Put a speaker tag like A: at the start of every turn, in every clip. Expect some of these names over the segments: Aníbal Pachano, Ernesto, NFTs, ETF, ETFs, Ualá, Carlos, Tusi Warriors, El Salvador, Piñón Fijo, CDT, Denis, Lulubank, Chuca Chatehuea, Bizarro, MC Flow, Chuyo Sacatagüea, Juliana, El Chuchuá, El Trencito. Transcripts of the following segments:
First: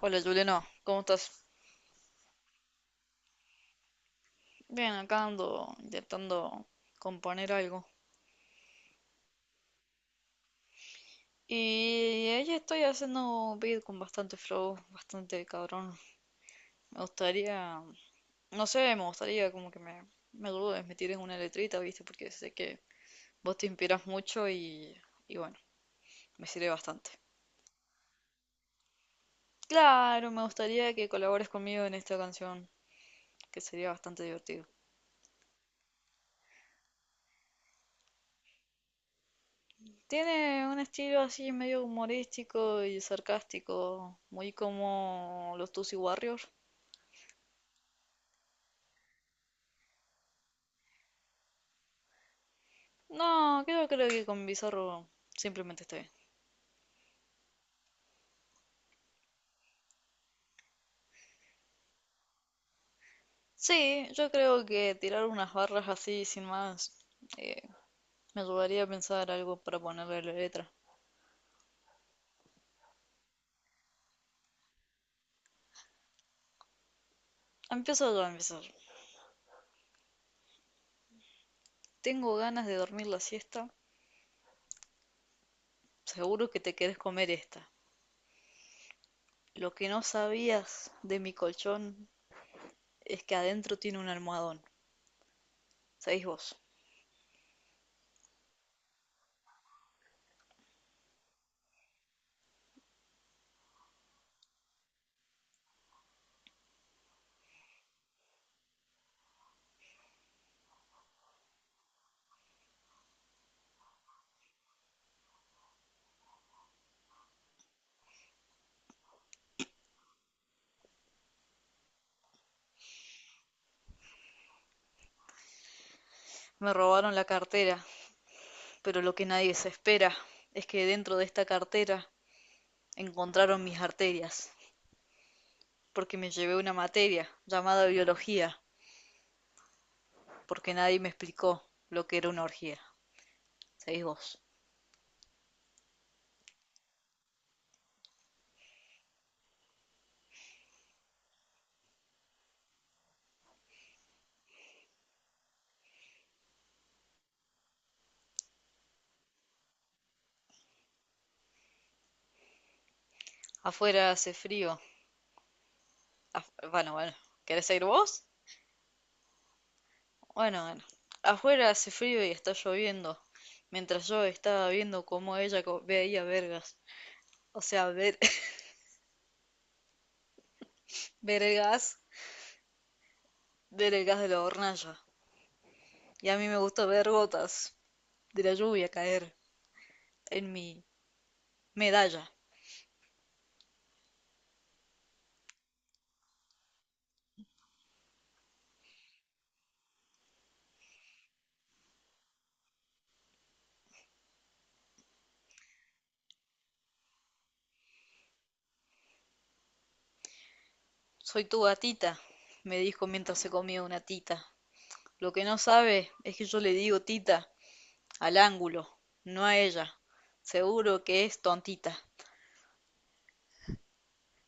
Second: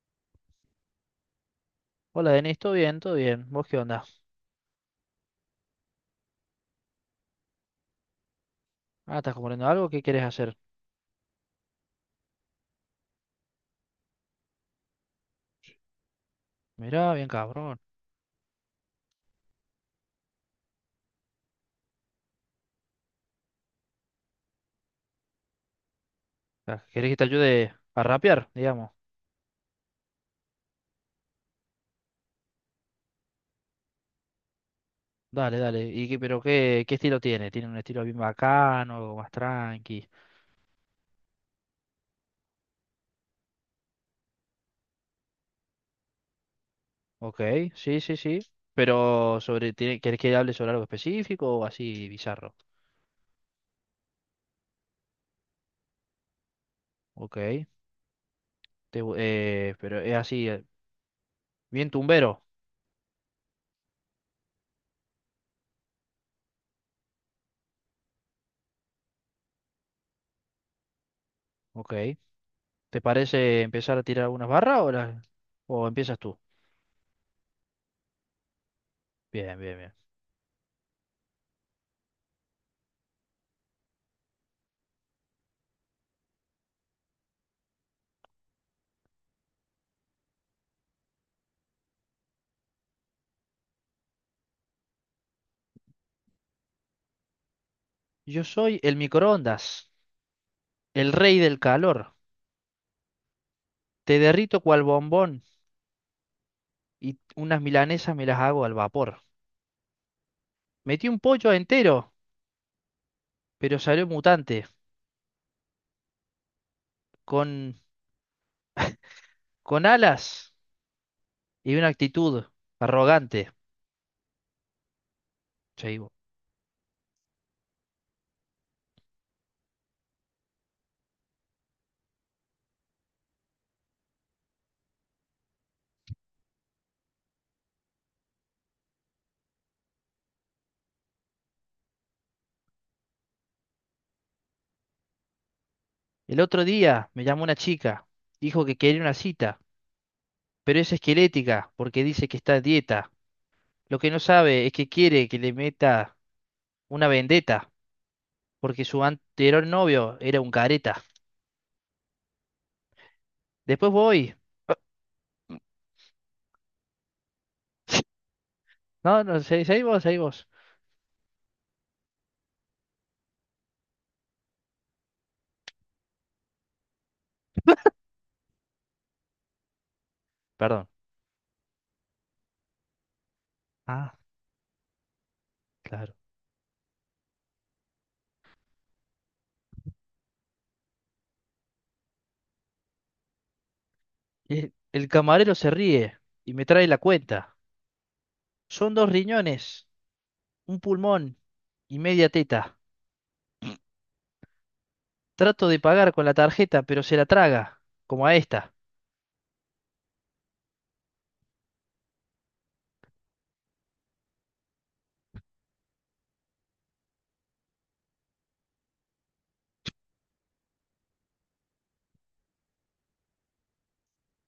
A: Hola Juliana, ¿cómo estás?
B: Hola Denis, ¿todo bien? ¿Todo bien? ¿Vos qué onda?
A: Bien, acá ando intentando componer algo.
B: Ah, ¿estás componiendo algo? ¿Qué querés hacer?
A: Y ahí estoy haciendo un beat con bastante flow, bastante cabrón. Me
B: Mirá, bien cabrón.
A: gustaría, no sé, me gustaría como que me ayudes, me tires una letrita, ¿viste? Porque sé que vos te inspiras mucho y bueno, me sirve
B: Ah,
A: bastante.
B: ¿querés que te ayude a rapear, digamos?
A: Claro, me gustaría que colabores conmigo en esta canción, que sería bastante divertido.
B: Dale, dale. ¿Y qué, pero qué, qué estilo tiene? ¿Tiene un estilo bien bacano, algo más tranqui?
A: Tiene un estilo así medio humorístico y sarcástico, muy como los Tusi Warriors.
B: Ok, sí, sí, sí. Pero sobre, tiene- ¿querés que hable sobre algo específico o así bizarro?
A: No, creo, creo que con Bizarro simplemente está bien.
B: Ok. Te gu- pero es así, bien tumbero.
A: Sí, yo creo que tirar unas barras así sin más eh, me ayudaría a pensar algo para ponerle a la letra.
B: Ok. ¿Te parece empezar a tirar algunas barras o, las- o empiezas tú?
A: Empiezo yo a empezar.
B: Bien, bien, bien.
A: Tengo ganas de dormir la siesta. Seguro que te querés comer esta. Lo que no sabías de mi colchón es que adentro tiene un almohadón. Sabéis vos.
B: Yo soy el microondas. El rey del calor. Te derrito cual bombón y unas milanesas me las hago al vapor. Metí un pollo entero, pero salió mutante, con, con alas y una actitud arrogante. Chaibo.
A: Me robaron la cartera. Pero lo que nadie se espera es que dentro de esta cartera encontraron mis arterias, porque me llevé una materia llamada biología, porque nadie me explicó lo que era una orgía. Seguís vos.
B: El otro día me llamó una chica, dijo que quería una cita, pero es esquelética porque dice que está a dieta. Lo que no sabe es que quiere que le meta una vendetta, porque su anterior novio era un careta. Después
A: Afuera hace
B: voy.
A: frío. Bueno, bueno. ¿Querés seguir vos?
B: No, no, se- seguí vos, seguí vos.
A: Bueno, bueno. Afuera hace frío y está lloviendo, mientras yo estaba viendo cómo ella veía vergas. O sea, ver,
B: Perdón.
A: ver el gas, ver el
B: Ah.
A: gas de la hornalla.
B: Claro.
A: Y a mí me gusta ver gotas de la lluvia caer en mi Medalla,
B: El camarero se ríe y me trae la cuenta. Son dos riñones, un pulmón y media teta. Trato de pagar con la tarjeta, pero se la traga, como a esta.
A: soy tu gatita, me dijo mientras se comía una tita. Lo que no sabe es que yo le digo tita al ángulo, no a ella. Seguro que es tontita.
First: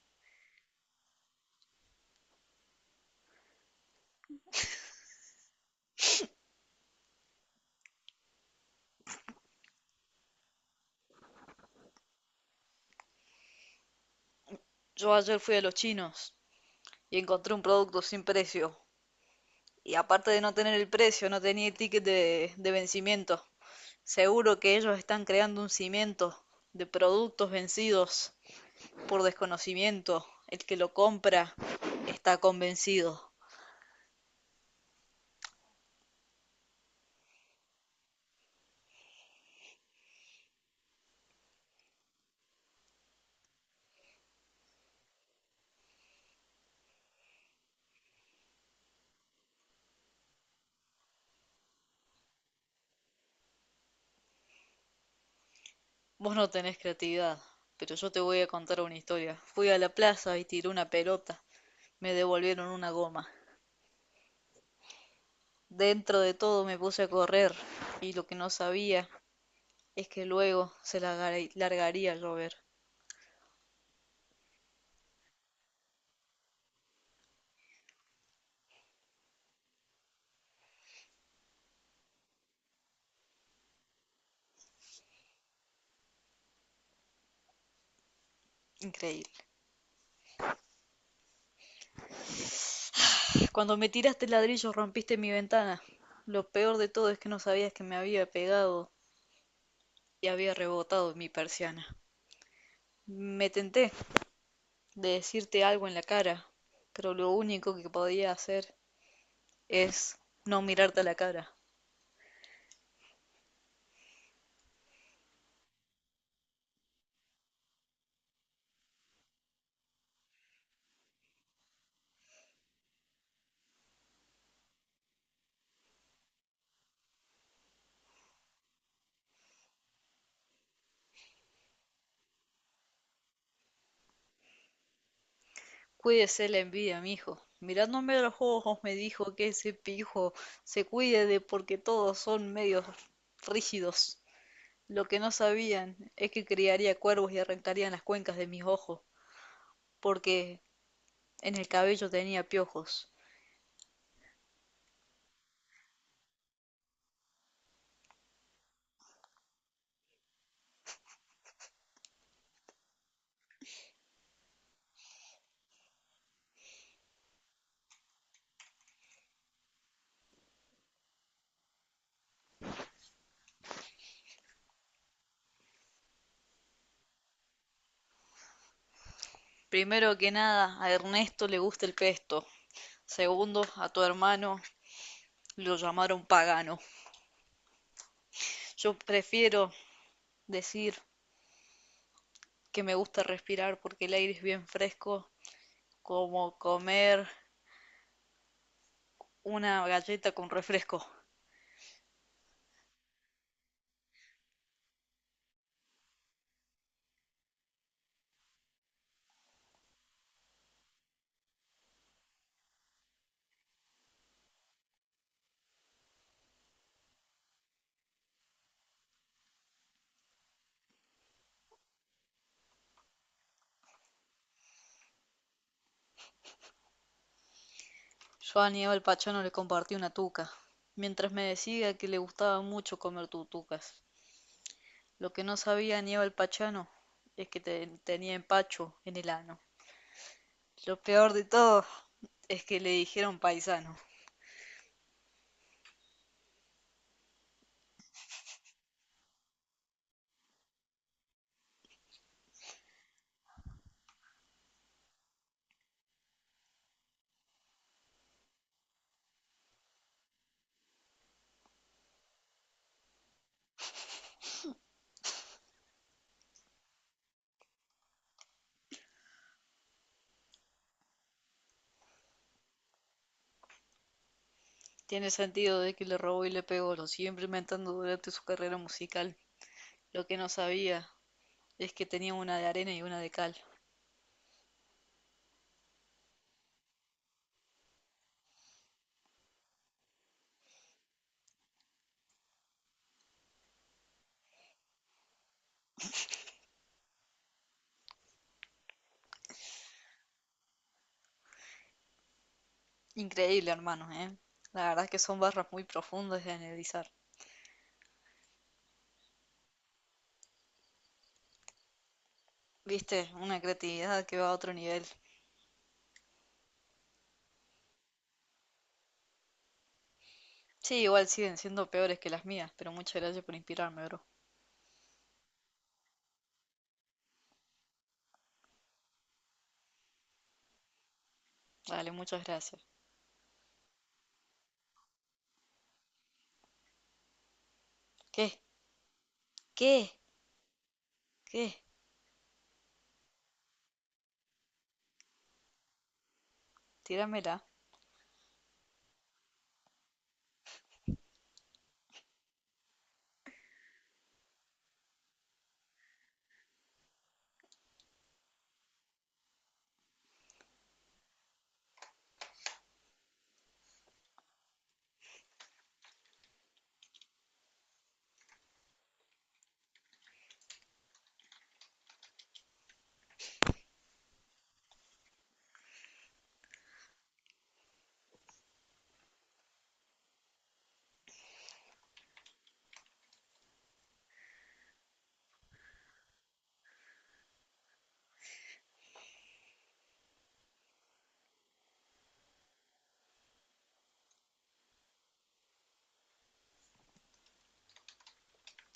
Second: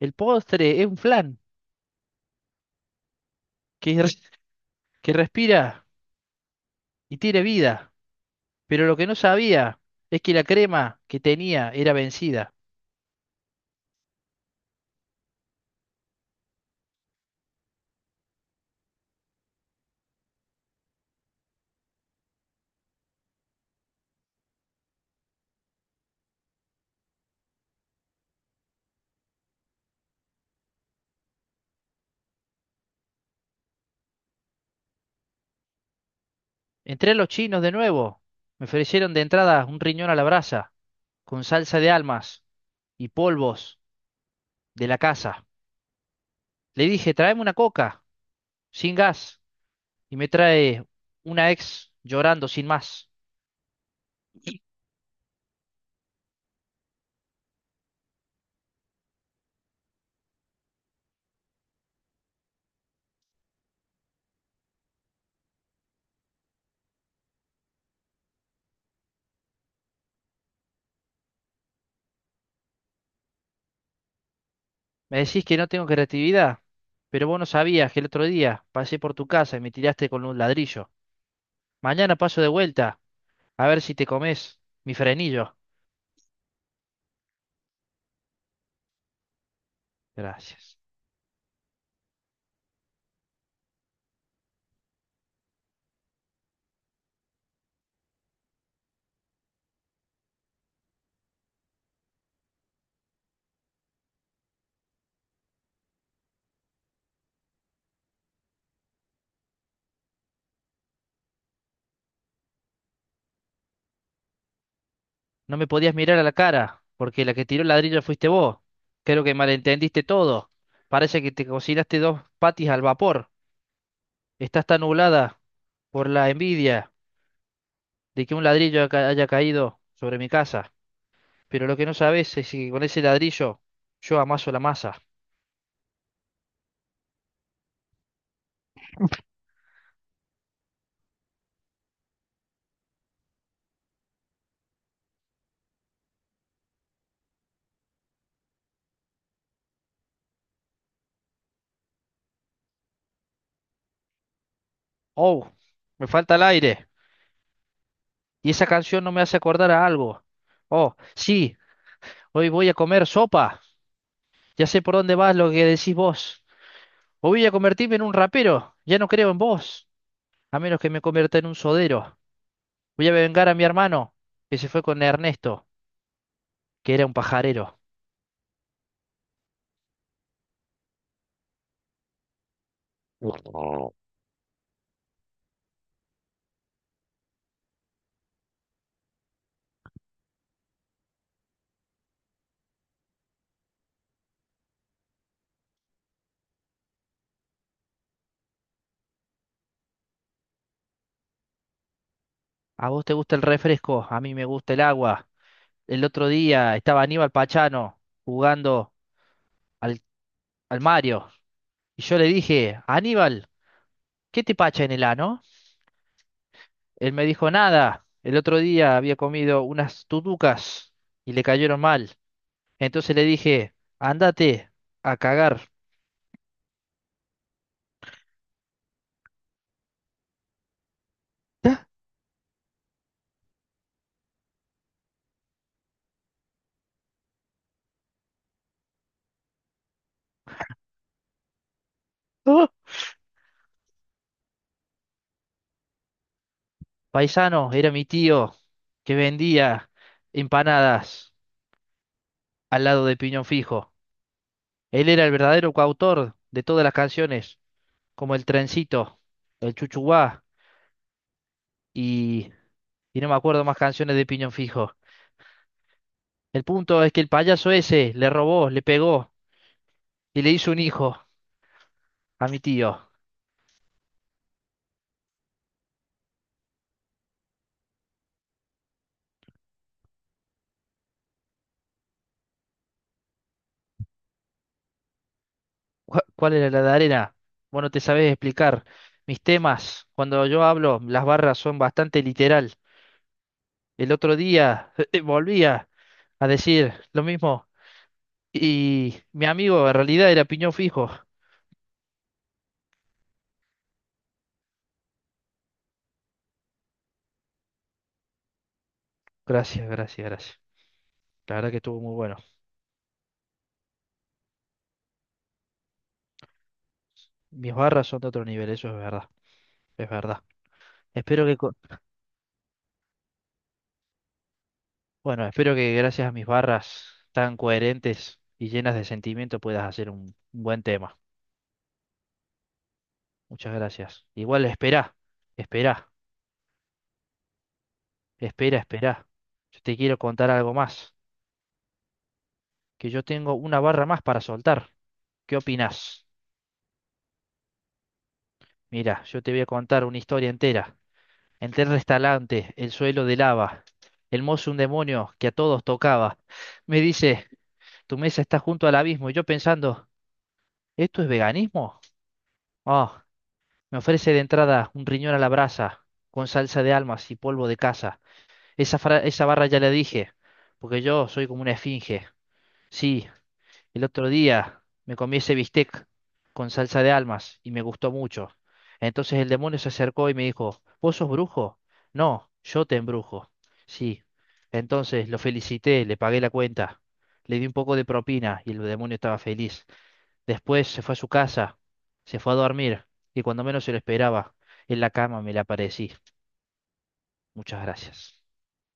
B: El postre es un flan que, res- que respira y tiene vida, pero lo que no sabía es que la crema que tenía era vencida.
A: Yo ayer fui a los chinos y encontré un producto sin precio. Y aparte de no tener el precio, no tenía el ticket de vencimiento. Seguro que ellos están creando un cimiento de productos vencidos por desconocimiento. El que lo compra está convencido.
B: Entré a los chinos de nuevo. Me ofrecieron de entrada un riñón a la brasa, con salsa de almas y polvos de la casa. Le dije, tráeme una coca, sin gas. Y me trae una ex llorando sin más.
A: Vos no tenés creatividad, pero yo te voy a contar una historia. Fui a la plaza y tiré una pelota. Me devolvieron una goma. Dentro de todo me puse a correr y lo que no sabía es que luego largaría a llover.
B: Me decís que no tengo creatividad, pero vos no sabías que el otro día pasé por tu casa y me tiraste con un ladrillo. Mañana paso de vuelta, a ver si te comes mi frenillo.
A: Increíble.
B: Gracias.
A: Cuando me tiraste el ladrillo rompiste mi ventana. Lo peor de todo es que no sabías que me había pegado y había rebotado en mi persiana. Me tenté de decirte algo en la cara, pero lo único que podía hacer es no mirarte a la cara.
B: No me podías mirar a la cara, porque la que tiró el ladrillo fuiste vos. Creo que malentendiste todo. Parece que te cocinaste dos patis al vapor. Estás tan nublada por la envidia de que un ladrillo ca- haya caído sobre mi casa. Pero lo que no sabes es que con ese ladrillo yo amaso la masa.
A: Cuídese la envidia, mijo. Mirándome a los ojos me dijo que ese pijo se cuide de porque todos son medios rígidos. Lo que no sabían es que criaría cuervos y arrancarían las cuencas de mis ojos, porque en el cabello tenía piojos.
B: Oh, me falta el aire. Y esa canción no me hace acordar a algo. Oh, sí, hoy voy a comer sopa. Ya sé por dónde vas lo que decís vos. O voy a convertirme en un rapero. Ya no creo en vos. A menos que me convierta en un sodero. Voy a vengar a mi hermano, que se fue con Ernesto, que era un pajarero.
A: Primero que nada, a Ernesto le gusta el pesto. Segundo, a tu hermano lo llamaron pagano. Yo prefiero decir que me gusta respirar porque el aire es bien fresco, como comer una galleta con refresco.
B: A vos te gusta el refresco, a mí me gusta el agua. El otro día estaba Aníbal Pachano jugando al, al Mario. Y yo le dije, Aníbal, ¿qué te pacha en el ano? Él me dijo, nada. El otro día había comido unas tutucas y le cayeron mal. Entonces le dije, ándate a cagar.
A: Yo a Aníbal Pachano le compartí una tuca, mientras me decía que le gustaba mucho comer tutucas. Lo que no sabía Aníbal Pachano es que tenía empacho en el ano. Lo peor de todo es
B: "Ah,
A: que le dijeron paisano.
B: paisano, era mi tío que vendía empanadas al lado de Piñón Fijo. Él era el verdadero coautor de todas las canciones, como El Trencito, El Chuchuá y, y no me acuerdo más canciones de Piñón Fijo. El punto es que el payaso ese le robó, le pegó y le hizo un hijo a mi tío.
A: Tiene sentido de que le robó y le pegó, lo siguió implementando durante su carrera musical. Lo que no sabía es que tenía una de arena y una de cal.
B: Cu- ¿Cuál era la de arena? Vos no te sabés explicar. Mis temas, cuando yo hablo, las barras son bastante literal. El otro día volvía a decir lo mismo y mi amigo en realidad era piñón fijo.
A: Increíble, hermanos, ¿eh? La verdad es que son barras muy profundas de analizar.
B: Gracias, gracias, gracias. La verdad que estuvo muy bueno.
A: Viste, una creatividad que va a otro nivel.
B: Mis barras son de otro nivel, eso es verdad, es verdad.
A: Sí, igual
B: Espero
A: siguen
B: que, co-
A: siendo peores que las mías, pero muchas gracias por inspirarme, bro.
B: bueno, espero que gracias a mis barras tan coherentes y llenas de sentimiento puedas hacer un buen tema.
A: Dale, muchas gracias.
B: Muchas gracias. Igual esperá, esperá,
A: ¿Qué?
B: espera, esperá. Yo te
A: ¿Qué?
B: quiero contar algo más,
A: ¿Qué?
B: que yo tengo una barra más para soltar. ¿Qué opinás?
A: Tíramela.
B: Mira, yo te voy a contar una historia entera. Entré al restaurante, el suelo de lava, el mozo un demonio que a todos tocaba. Me dice, tu mesa está junto al abismo, y yo pensando, ¿esto es veganismo? Ah, me ofrece de entrada un riñón a la brasa, con salsa de almas y polvo de casa. Esa, fra- esa barra ya la dije, porque yo soy como una esfinge. Sí, el otro día me comí ese bistec con salsa de almas y me gustó mucho. Entonces el demonio se acercó y me dijo, ¿vos sos brujo? No, yo te embrujo. Sí. Entonces lo felicité, le pagué la cuenta, le di un poco de propina y el demonio estaba feliz. Después se fue a su casa, se fue a dormir y cuando menos se lo esperaba, en la cama me le aparecí. Muchas gracias.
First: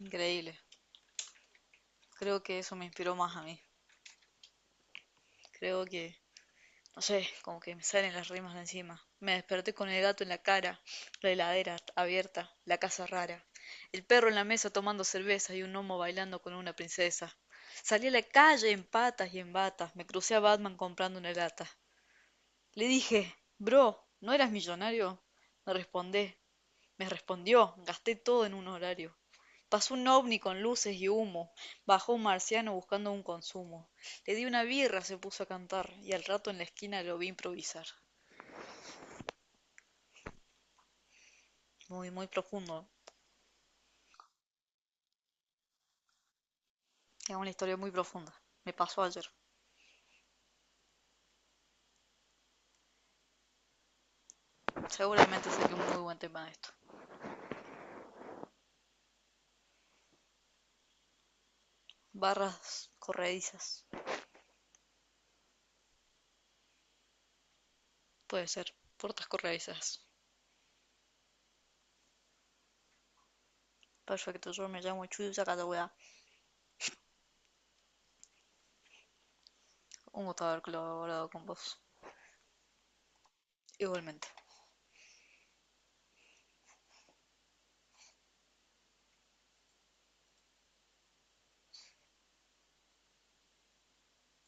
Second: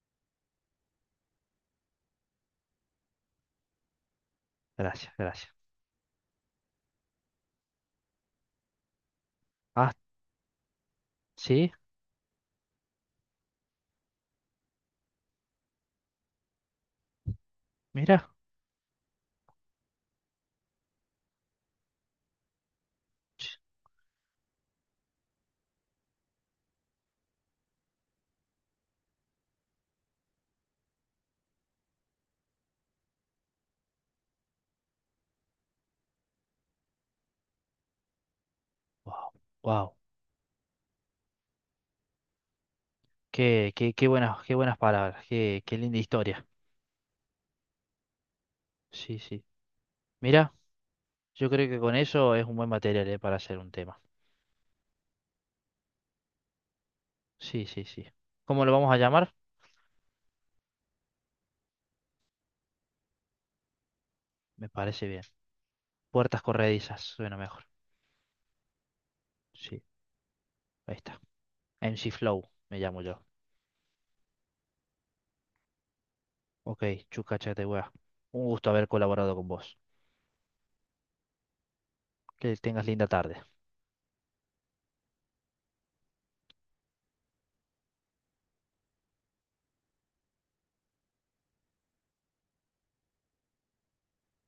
A: Increíble. Creo que eso me inspiró más a mí.
B: Gracias, gracias.
A: Creo que, no sé, como que me salen las rimas de encima. Me desperté con
B: Ah,
A: el gato en la cara, la
B: sí,
A: heladera abierta, la casa rara, el perro en la mesa tomando cerveza y un homo bailando con una princesa. Salí a la
B: mira.
A: calle en patas y en batas, me crucé a Batman comprando una lata. Le dije, bro, ¿no eras millonario? Me respondé, me respondió, gasté todo en un horario. Pasó un ovni con luces y humo, bajó un marciano buscando un consumo. Le di una birra, se puso a cantar, y al rato en la esquina lo vi improvisar.
B: Wow,
A: Muy, muy profundo.
B: qué, qué, qué buenas palabras, qué, qué linda historia.
A: Es una historia muy profunda. Me pasó
B: Sí,
A: ayer.
B: sí. Mira, yo creo que con eso es un buen material, para hacer un tema.
A: Seguramente saqué un muy buen tema de esto.
B: Sí, sí, sí. ¿Cómo lo vamos a llamar?
A: Barras corredizas.
B: Me parece bien. Puertas corredizas, suena mejor.
A: Puede ser. Puertas
B: Sí,
A: corredizas.
B: ahí está. MC Flow, me llamo yo.
A: Perfecto, yo me llamo Chuyo Sacatagüea.
B: Ok, Chuca Chatehuea. Un gusto haber colaborado con vos.
A: Un gusto haber colaborado con vos.
B: Que tengas linda tarde.
A: Igualmente.